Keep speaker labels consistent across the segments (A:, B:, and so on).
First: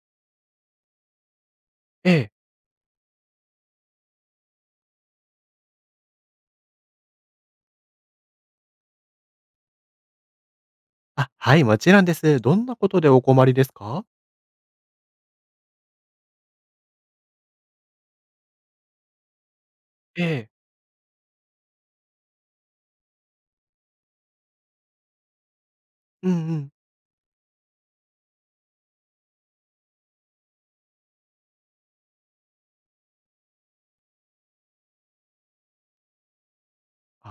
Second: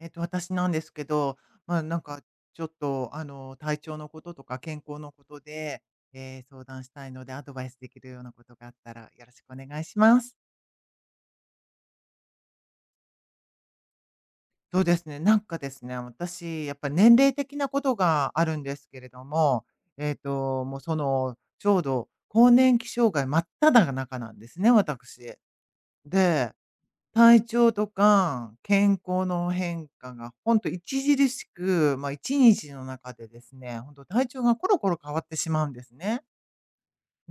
A: 私なんですけど、まあ、なん
B: え
A: か、
B: え。
A: ちょっと、体調のこととか健康のことで、相談したいので、アドバイスできるようなことがあったら、よろしくお願いします。
B: あ、はい、もちろんです。どんなことでお困りですか？
A: そうですね。なんかですね、私、やっぱり年齢的なことがあるんですけれども、
B: ええ。
A: もうその、ちょうど、更年期障害真っ只中なんですね、私。
B: うん
A: で、
B: うん。
A: 体調とか健康の変化がほんと著しく、まあ、1日の中でですね、ほんと体調がコロコロ変わってしまうんですね。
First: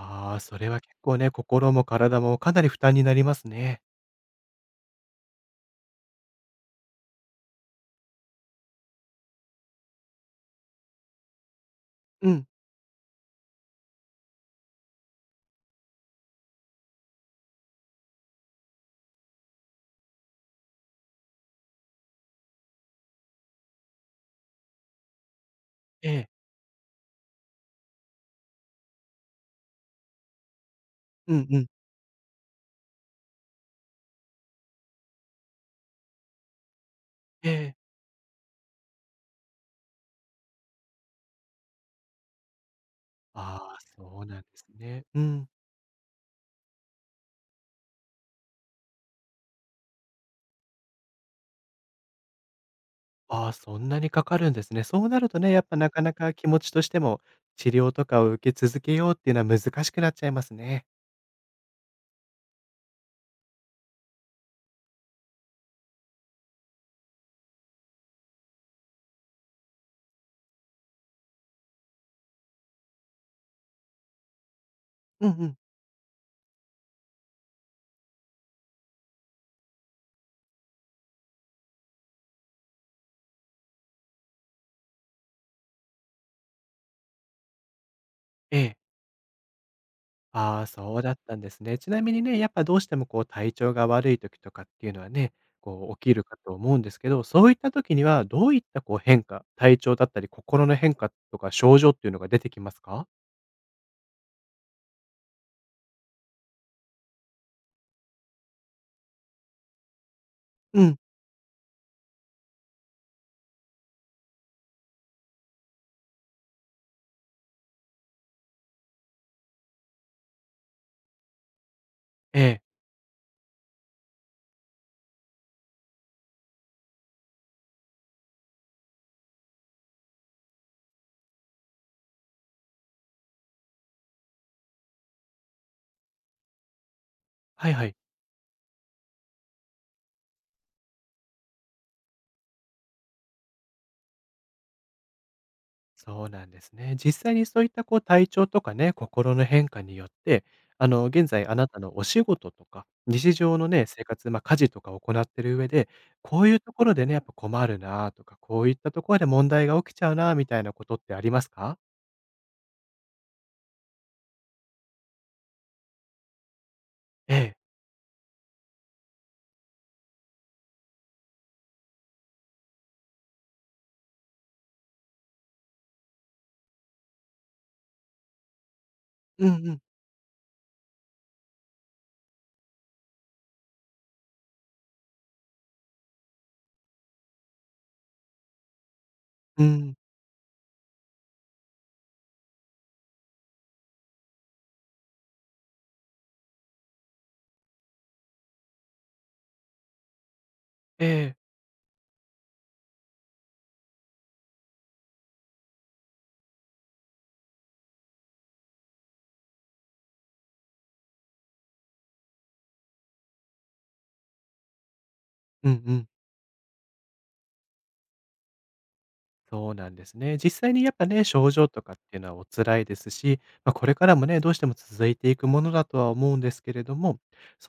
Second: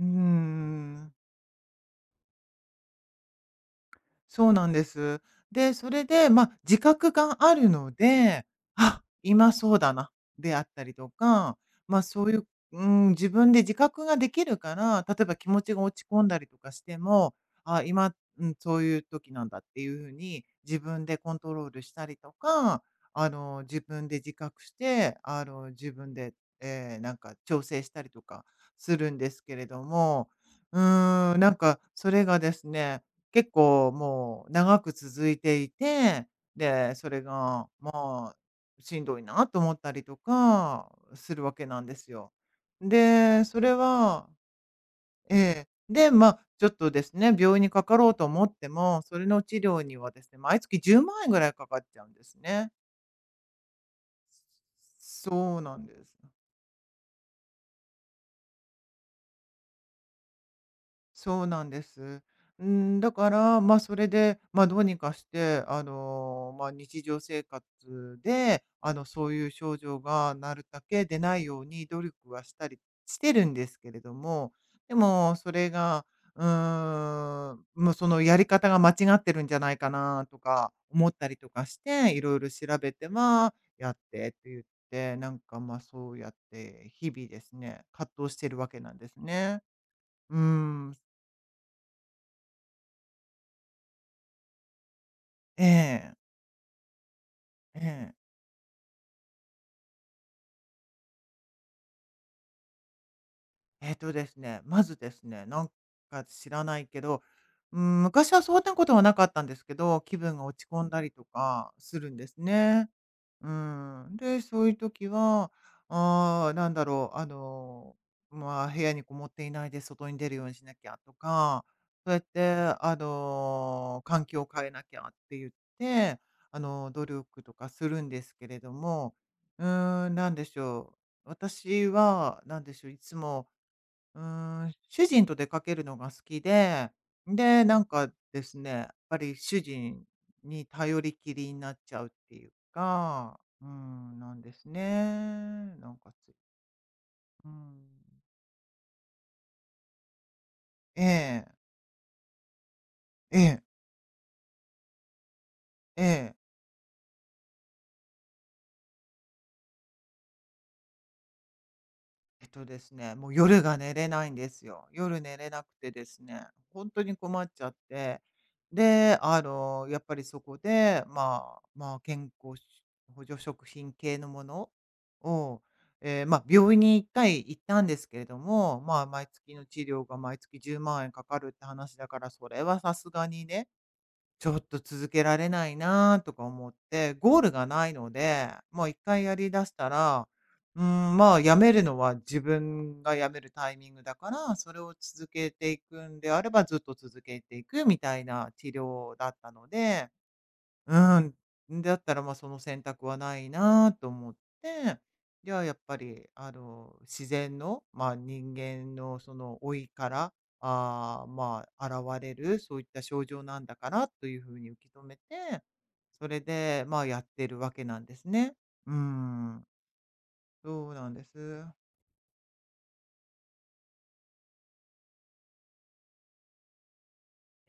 A: うー
B: あ、それは結
A: ん。
B: 構ね、心も体もかなり負担になりますね。
A: そうなんです。で、それで、まあ、自覚があるので、あ、今そうだな、であったりとか、まあ、そう
B: う
A: いう、
B: ん。
A: うん、自分で自覚ができるから、例えば気持ちが落ち込んだりとかしても、あ、今、うん、そういう時なんだっていうふうに自分でコントロールしたりとか、自分で自覚して、自
B: え
A: 分
B: え。
A: で、なんか調整したりとかするんですけれども、
B: うん
A: なん
B: うん。
A: かそれがですね、結構もう長く続いていて、で、それ
B: え
A: が、
B: え。
A: まあ、しんどいなと思ったりとかするわけなんですよ。で、
B: あ
A: それ
B: あ、そう
A: は
B: なんですね。う
A: え
B: ん。
A: え。で、ま、ちょっとですね、病院にかかろうと思っても、それの治療にはですね、毎月10万円ぐらいかかっちゃうんですね。
B: ああ、そんなにかかるんですね。そうなるとね、
A: そう
B: やっ
A: な
B: ぱ
A: ん
B: な
A: で
B: かな
A: す。
B: か気持ちとしても、治療とかを受け続けようっていうのは難しくなっちゃいますね。
A: そうなんです。うん、だから、まあ、それで、まあ、どうにかして、まあ、日常生活で、そういう症状がなるだけ出ないように努力はしたりしてるんですけれども、で
B: うん
A: も
B: う
A: そ
B: ん。
A: れが、もうそのやり方が間違ってるんじゃないかなとか思ったりとかして、いろいろ調べてはやってって言って、なんか、ま、そうやって日々ですね、葛藤してる
B: え
A: わ
B: え。
A: けなんですね。う
B: ああ、そ
A: ん。
B: うだったんですね。ちなみにね、やっぱどうしてもこう体調が悪い時とかっていうのはね、
A: え
B: こう起き
A: え、
B: るかと思うんですけど、そういった
A: え
B: 時には
A: え。
B: どういったこう変化、体調だったり心の変化とか症状っていうのが出てきますか？
A: ですね、まずですね、なんか知らないけど、うん、昔はそうなことはなかったんですけど、気分が落ち
B: う
A: 込ん
B: ん、
A: だりとかするんですね。うん。で、そういう時は、ああ、なんだろう、まあ、部屋にこもっていないで外に出るようにしなきゃとか、そうやっ
B: え
A: て、
B: え、
A: 環境を変えなきゃって言って、努力とかするんですけれども、うーん、なんでしょう。私は、なんでしょう、いつも主人と出かけるのが好きで、で、
B: はい
A: なん
B: はい。
A: かですね、やっぱり主人に頼りきりになっちゃうっていうか、うん、なんですね。なんか
B: そう
A: つい、
B: なんですね。実際に
A: うー
B: そういった
A: ん。
B: こう体調とかね、心の変化によって、
A: え
B: 現在
A: え、
B: あなたのお仕事とか、日
A: え
B: 常
A: え、
B: のね、生活、家事とかを行ってる上で、
A: ええ。
B: こういうところでね、やっぱ困るなとか、こういったところで問題が起きちゃうなみたいなことってありますか？
A: ですね、もう夜が寝れないんですよ。夜寝れなくてですね、本当に
B: え
A: 困っ
B: え。
A: ちゃって、で、やっぱりそこで、まあ、まあ、健康し補助食品系のものを、ええ、まあ、病院に1回行ったんですけれども、まあ、毎
B: う
A: 月の
B: んう
A: 治
B: ん。
A: 療が毎月10万円かかるって話だから、それはさすがにね、ちょっと続けられないなとか思って、ゴールがないので、もう1回やり
B: う
A: だした
B: ん。
A: ら、うん、まあ、やめるのは自分がやめるタイミングだから、それを続けていくんであれば、ずっと続けていくみたいな治療だったので、う
B: ええ。
A: ん、だったら、まあ、その選択はないなと思って、じゃあ、やっぱり、自然の、まあ、人間のその老いから、まあ、現れる、そういった症状なんだからというふうに受け止めて、
B: うんうん。
A: それで、まあ、やってるわけなんですね。うーん、
B: そうなんですね。実際に
A: そ
B: や
A: う
B: っぱ
A: なんで
B: ね、症
A: す。
B: 状とかっていうのはお辛いですし、これからもね、どうしても続いていくものだとは思うんですけれども、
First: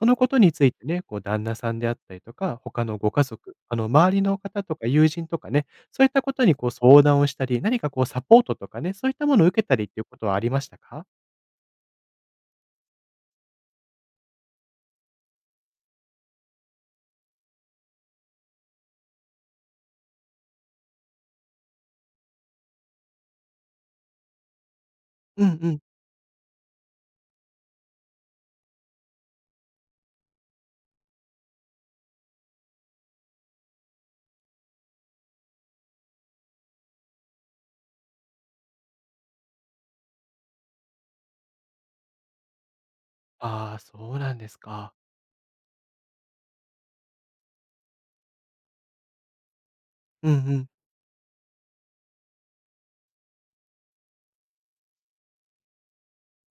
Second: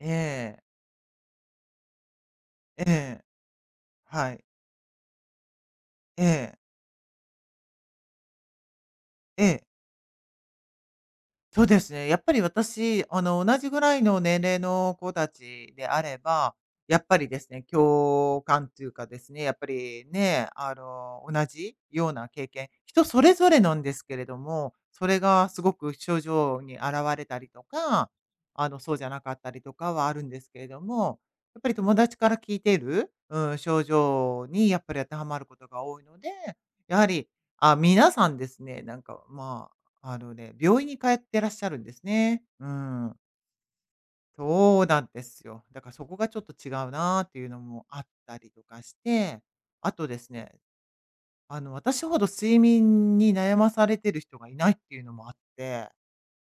A: え
B: のことに
A: え、
B: ついてね、こう旦那さんであったりとか、
A: え
B: 他のご
A: え、
B: 家族、あの周り
A: は
B: の
A: い、
B: 方とか友人とかね、そういった
A: え
B: ことに
A: え、
B: こう相談をしたり、何かこうサポートとかね、そういったも
A: え
B: のを受
A: え。
B: けたりっていうことはありましたか？
A: そうですね。やっぱり私、同じぐらいの年齢の子たちであれば、やっぱりですね、共感というかですね、やっぱりね、同じような経験、人それぞれなんですけれども、それ
B: う
A: が
B: ん
A: す
B: う
A: ご
B: ん。
A: く症状に現れたりとか、そうじゃなかったりとかはあるんですけれども、やっぱり友達から聞いている、うん、症状にやっぱり当てはまることが多いので、やはり皆さんですね、なんかまあのね、病院に通ってらっしゃるんですね。うん。
B: ああ、そうなんです
A: そう
B: か。
A: なんですよ。だからそこがちょっと違うなっていうのもあったりとかして、あとです
B: うんう
A: ね、
B: ん。
A: 私ほど睡眠に悩まされてる人がいないっていうのもあって、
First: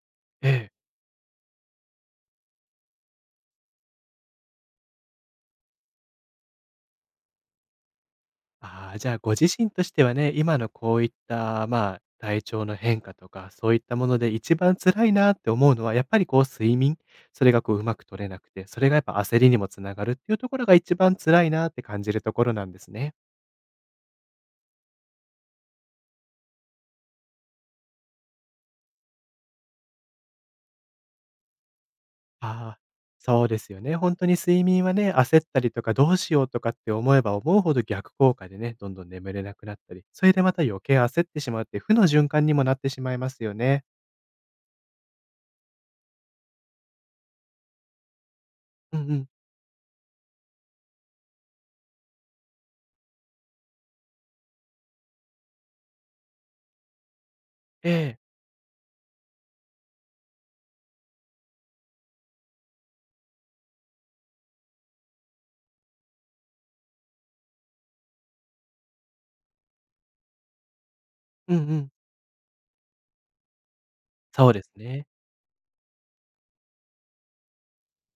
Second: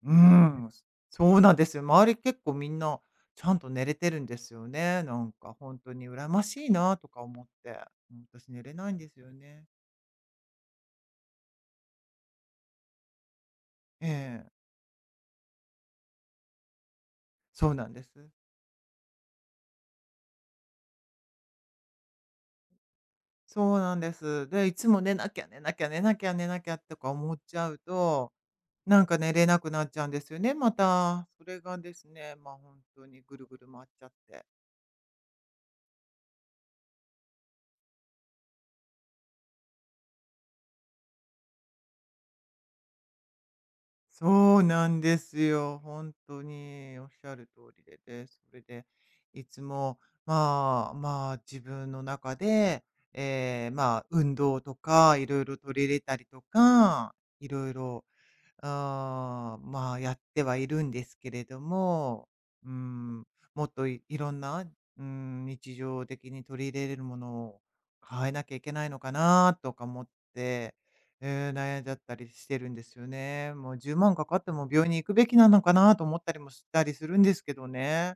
A: う
B: ええ。
A: ん、そうなんですよ。周り結構みんなちゃんと寝れてるんですよね。なんか本当に羨ましいなとか思って、うん、私寝れな
B: あ
A: い
B: あ、
A: ん
B: じ
A: で
B: ゃあ
A: すよ
B: ご自
A: ね。
B: 身としてはね、今のこういった、体調の変化とか、そういったもので
A: ええ、
B: 一番辛いなって思うのは、やっぱりこう睡眠、それが
A: そう
B: こうう
A: なん
B: ま
A: で
B: く取
A: す。
B: れなくて、それがやっぱ焦りにもつながるっていうところが一番辛いなって感じるところなんですね。
A: そうなんです。で、いつも寝なきゃ寝なきゃ寝なきゃ寝なきゃとか思っちゃうと、なんか寝れなくなっちゃうんですよね、また。それがですね、まあ、
B: あ
A: 本
B: あ、
A: 当にぐ
B: そ
A: る
B: うで
A: ぐる
B: すよ
A: 回っ
B: ね。
A: ちゃっ
B: 本当に
A: て。
B: 睡眠はね、焦ったりとかどうしようとかって思えば思うほど逆効果でね、どんどん眠れなくなったり、それでまた余計焦ってしまうって負の循環にもなってしまいますよね。
A: そうなんですよ、本当におっしゃる通りで、で、それで、
B: うんうん。
A: いつも、まあ、まあ、自分の中で、まあ、運動とかいろいろ取り入れたりとか、いろい
B: え
A: ろ
B: え。
A: まあ、やってはいるんですけれども、うん、もっといいろんな、うん、日常的に取り入れれるものを変えなきゃいけないのかなとか思って、
B: うんう
A: 悩んじ
B: ん。
A: ゃったりしてるんですよね。もう10万かかっ
B: そ
A: て
B: うで
A: も
B: す
A: 病院に
B: ね。
A: 行くべきなのかなと思ったりもしたりするんですけどね。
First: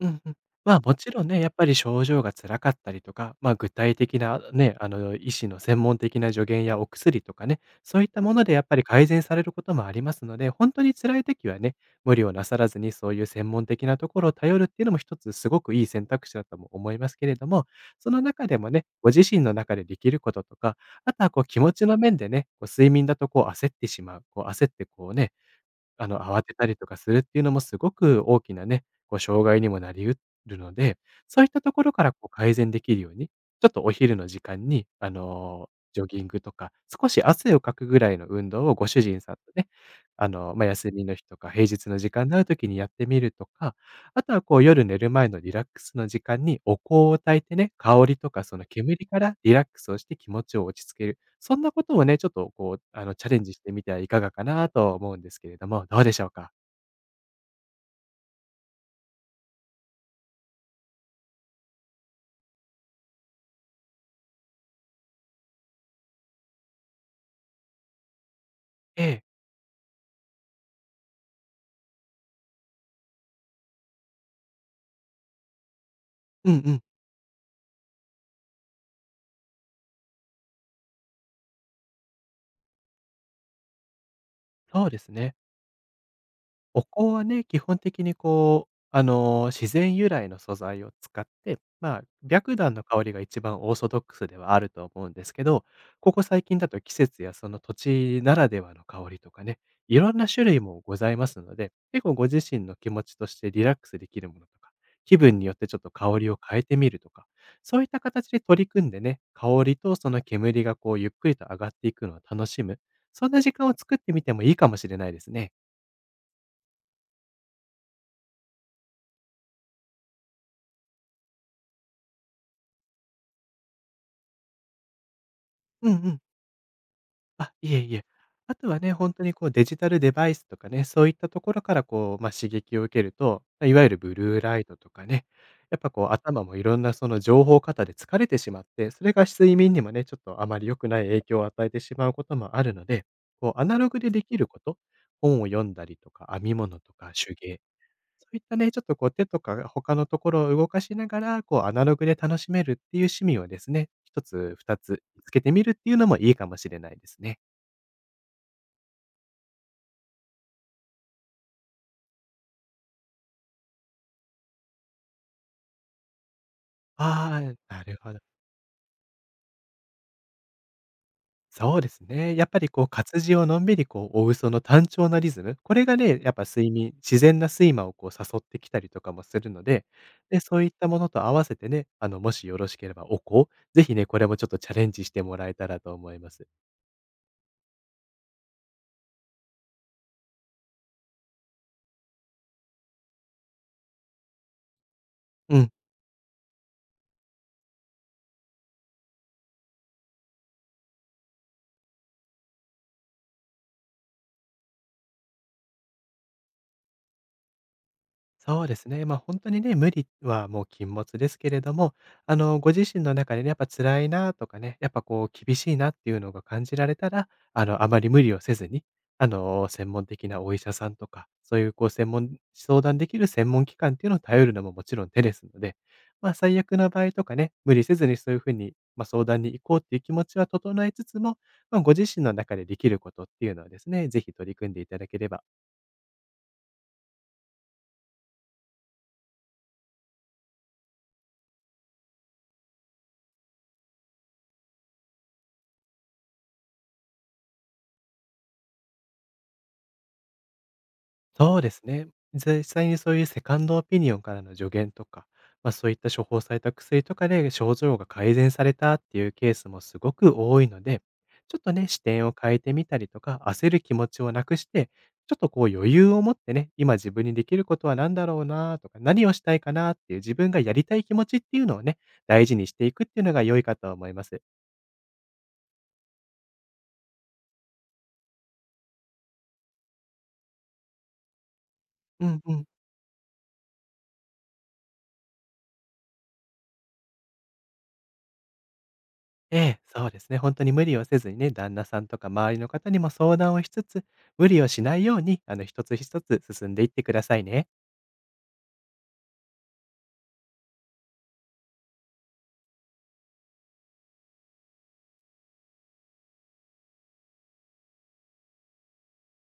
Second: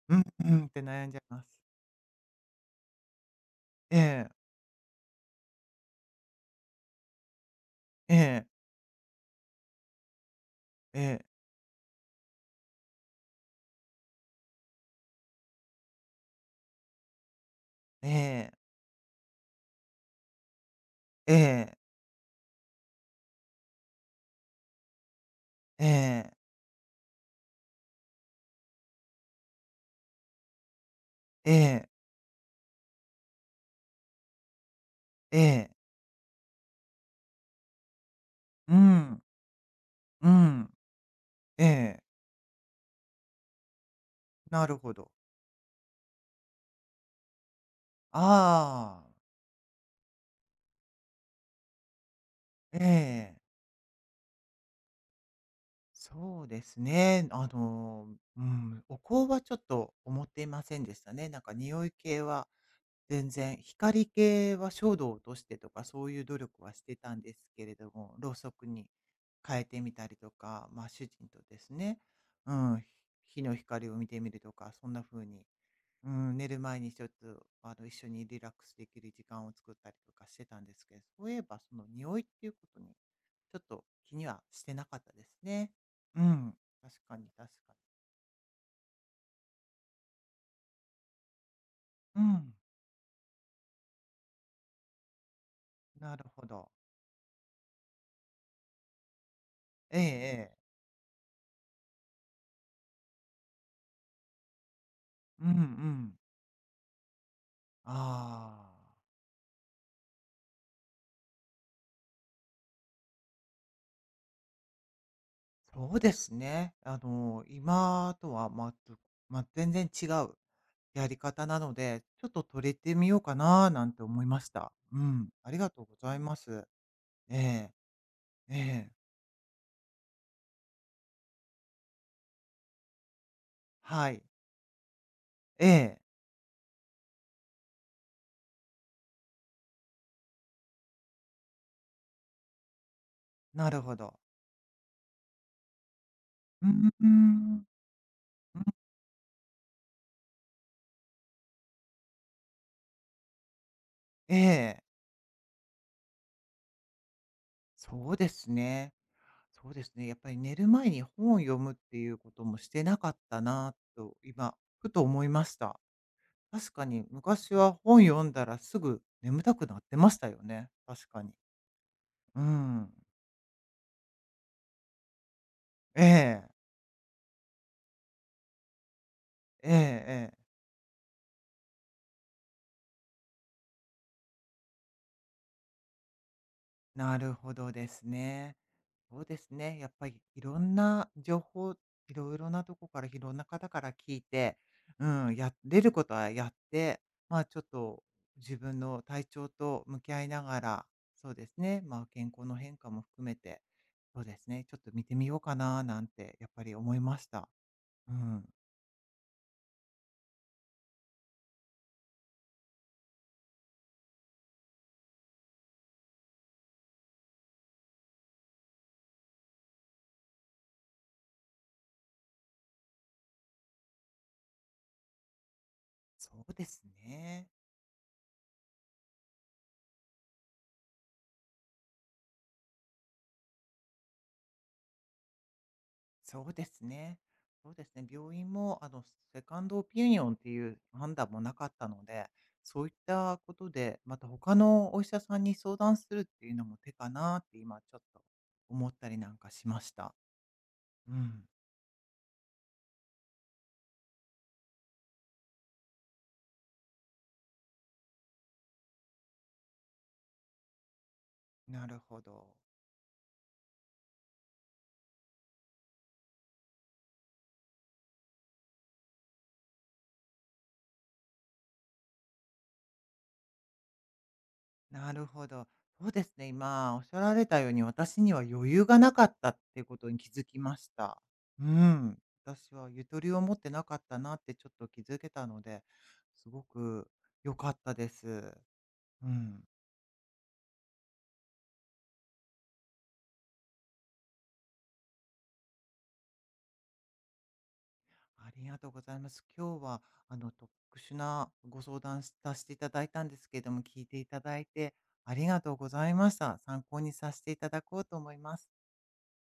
B: う
A: う
B: ん
A: ん、
B: うん。
A: うんって
B: も
A: 悩
B: ち
A: んじゃ
B: ろ
A: い
B: んね、
A: ます。
B: やっぱり症状が辛かったりとか、具体
A: え
B: 的
A: え、
B: なね、医師の専門的な助言やお薬とかね、そういっ
A: え
B: たもの
A: え、
B: でやっぱり改善されることもありますので、本当に
A: え
B: 辛い
A: え、
B: 時はね、無理をなさらずにそういう専門的なところを頼るっていうのも一つすごくいい選択肢だとも思いますけれども、
A: え
B: その中
A: え、
B: でもね、ご自身の中でできることとか、あとは
A: え
B: こう気持
A: え、
B: ちの面でね、こう睡眠だとこう焦ってしまう、こう焦ってこうね、慌
A: え
B: てたりとかするっていうのもすごく大きなね、こう障害にもなり得るので、そういったとこ
A: え、
B: ろからこう改善できるように、ちょっとお昼の時間に、
A: ええ、
B: ジョギングとか、少し汗をかくぐらいの運動
A: う
B: をご主人
A: ん、
B: さんとね、
A: うん、
B: 休みの日とか平
A: え
B: 日の
A: え。
B: 時間のある時にやってみるとか、あとはこう
A: なる
B: 夜
A: ほ
B: 寝
A: ど。
B: る前のリラックスの時間にお香を焚いてね、香りとかその
A: ああ、
B: 煙からリラックスをして気持ちを落ち着ける。そんなことをね、ちょっとこう、
A: え
B: チャ
A: え、
B: レンジしてみてはいかがかなと思うんですけれども、どうでしょう
A: そう
B: か？
A: ですね。うん、お香はちょっと思っていませんでしたね。なんか匂い系は全然、光系は照度を落としてとか、そういう努力はしてたんですけれども、ろうそくに
B: ええ。
A: 変えてみたりとか、まあ主人とですね、うん、火の光を見てみるとか、そんな風にうん、寝
B: うん
A: る
B: う
A: 前
B: ん。
A: にちょっと、一緒にリラックスできる時間を作ったりとかしてたんですけど、そういえばその匂いっていうことに、ちょっと気にはしてな
B: そう
A: か
B: で
A: っ
B: す
A: たです
B: ね。
A: ね。うん。
B: お
A: 確
B: 香
A: かに
B: はね、
A: 確
B: 基
A: か
B: 本
A: に。
B: 的にこう、自然由来の素材を使って、
A: うん。
B: 白檀の香りが一番オーソドックスではあると思うんですけど、こ
A: な
B: こ
A: る
B: 最
A: ほ
B: 近だ
A: ど。
B: と季節やその土地ならではの香りとかね、
A: え
B: い
A: え
B: ろんな種
A: ええ。
B: 類もございますので、結構ご自身の気持ちとしてリラックスできるものとか、気分
A: う
B: に
A: んう
B: よってちょっと
A: ん。
B: 香りを変えてみるとか、そういった形で取
A: あ
B: り組んでね、香りとその煙がこうゆっくりと上がっていくのを楽しむ、そんな時間を作ってみてもいいかもしれないですね。
A: あ、そうですね。今とはまずまあ、全然違うやり方なので、ちょっと取れてみようかななんて思いました。うん、ありがとう
B: うんう
A: ござい
B: ん。
A: ます。え
B: あ、
A: え、
B: いえいえ。あ
A: え
B: とは
A: え。
B: ね、本当にこうデジタルデバイスとかね、そういったところからこう、刺激を受けると、いわゆる
A: は
B: ブ
A: い。
B: ルーライトとかね、
A: え
B: やっぱ
A: え、
B: こう頭もいろんなその情報過多で疲れてしまって、それが睡眠にもね、ちょっとあまり良くない影響を与えてしまうこともあるので、こうア
A: な
B: ナ
A: る
B: ロ
A: ほ
B: グで
A: ど。
B: できること、本を読んだりとか、編み
A: う
B: 物
A: ん、
B: と
A: う
B: か手
A: ん。
B: 芸、そういった
A: うん、
B: ね、ちょっとこう手とか他のところを動かしながら、こうアナログで楽しめるっていう趣味をですね、一
A: え
B: つ二
A: え、
B: つ見つけてみるっていうのもいいかもしれないですね。
A: そうですね。そうですね。やっぱり寝る前に本を読むっていうこともしてなかったなと、今、ふと思いました。確かに
B: あ
A: 昔は
B: あ、なる
A: 本
B: ほど。
A: 読んだらすぐ眠たくなってましたよね、確かに。
B: そうですね。
A: う
B: やっぱりこう
A: ん。
B: 活字をのんびりこう追うその単調なリズム、これが
A: え
B: ね、やっぱ
A: え、
B: 睡眠自然な睡魔をこう誘ってきたりとかもするの
A: ええ
B: で、
A: ええ。
B: で、そういったものと合わせてね、もしよろしければお香、ぜひね、これもちょっとチャレンジしてもらえたらと思います。
A: なるほどですね。そうですね。やっぱりいろんな情報、いろいろなとこからいろんな方から聞いて、うん、や
B: うん。
A: れることはやって、まあちょっと自分の体調と向き合いながら、そうですね。まあ健康の変化も含めて、そうですね。ちょっと見てみようかななんてやっぱり思いました。うん。
B: そうですね。本当にね、無理はもう禁物ですけれども、ご自身の中でね、やっぱ辛いなとかね、やっぱこう厳しいなっていうのが感じられたら、あまり無理をせずに、専門的なお医者さんとか、そういうこう専門相談できる専門機関っていうのを頼るのももちろん手ですので、
A: そう
B: 最
A: で
B: 悪
A: す
B: な場合とか
A: ね。
B: ね、無理せずにそういう風に、相談に行こうっていう気持ちは整えつつも、ご自身の中でできることっていうのはですね、ぜひ取り組んでいただければ
A: そうですね。そうですね。病院も、セカンドオピニオンっていう判断もなかったので、そういったことで、また他のお医者さんに相談するっていうのも手かなって今ちょっと思ったりなんかしました。うん。
B: そうですね。実際にそういうセカンドオピニオンからの助言とか、そういった処方された薬とかで症状が改善されたっていうケースもすごく多いので、ちょっと
A: な
B: ね、
A: る
B: 視
A: ほ
B: 点を
A: ど。
B: 変えてみたりとか、焦る気持ちをなくして、ちょっとこう余裕を持ってね、今自分にできることは何だろうなとか、何をしたいかなっていう自分がやりたい気持ちっていうのをね、大事にしていくっていうのが良いかと思います。
A: なるほど。そうですね。今おっしゃられたように、私には余裕がなかったっていうことに気づきました。うん。
B: うんうん。
A: 私はゆとりを持ってなかったなってちょっと気づけたので、すごく良かったです。う
B: え
A: ん。
B: え、そうですね。本当に無理をせずにね、旦那さんとか周りの方にも相談をしつつ、無理をしないように、一つ一つ進んでいってくださいね。
A: ありがとうございます。今日は、特殊なご相談しさせていただいたんですけれども、聞いていただいてありがとうございました。参考にさせていただこうと思います。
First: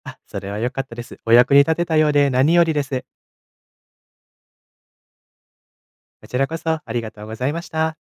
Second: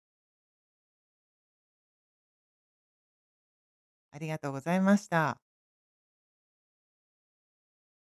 B: あ、それは良かったです。お役に立てたようで何よりです。
A: ありがとうございました。
B: こちらこそありがとうございました。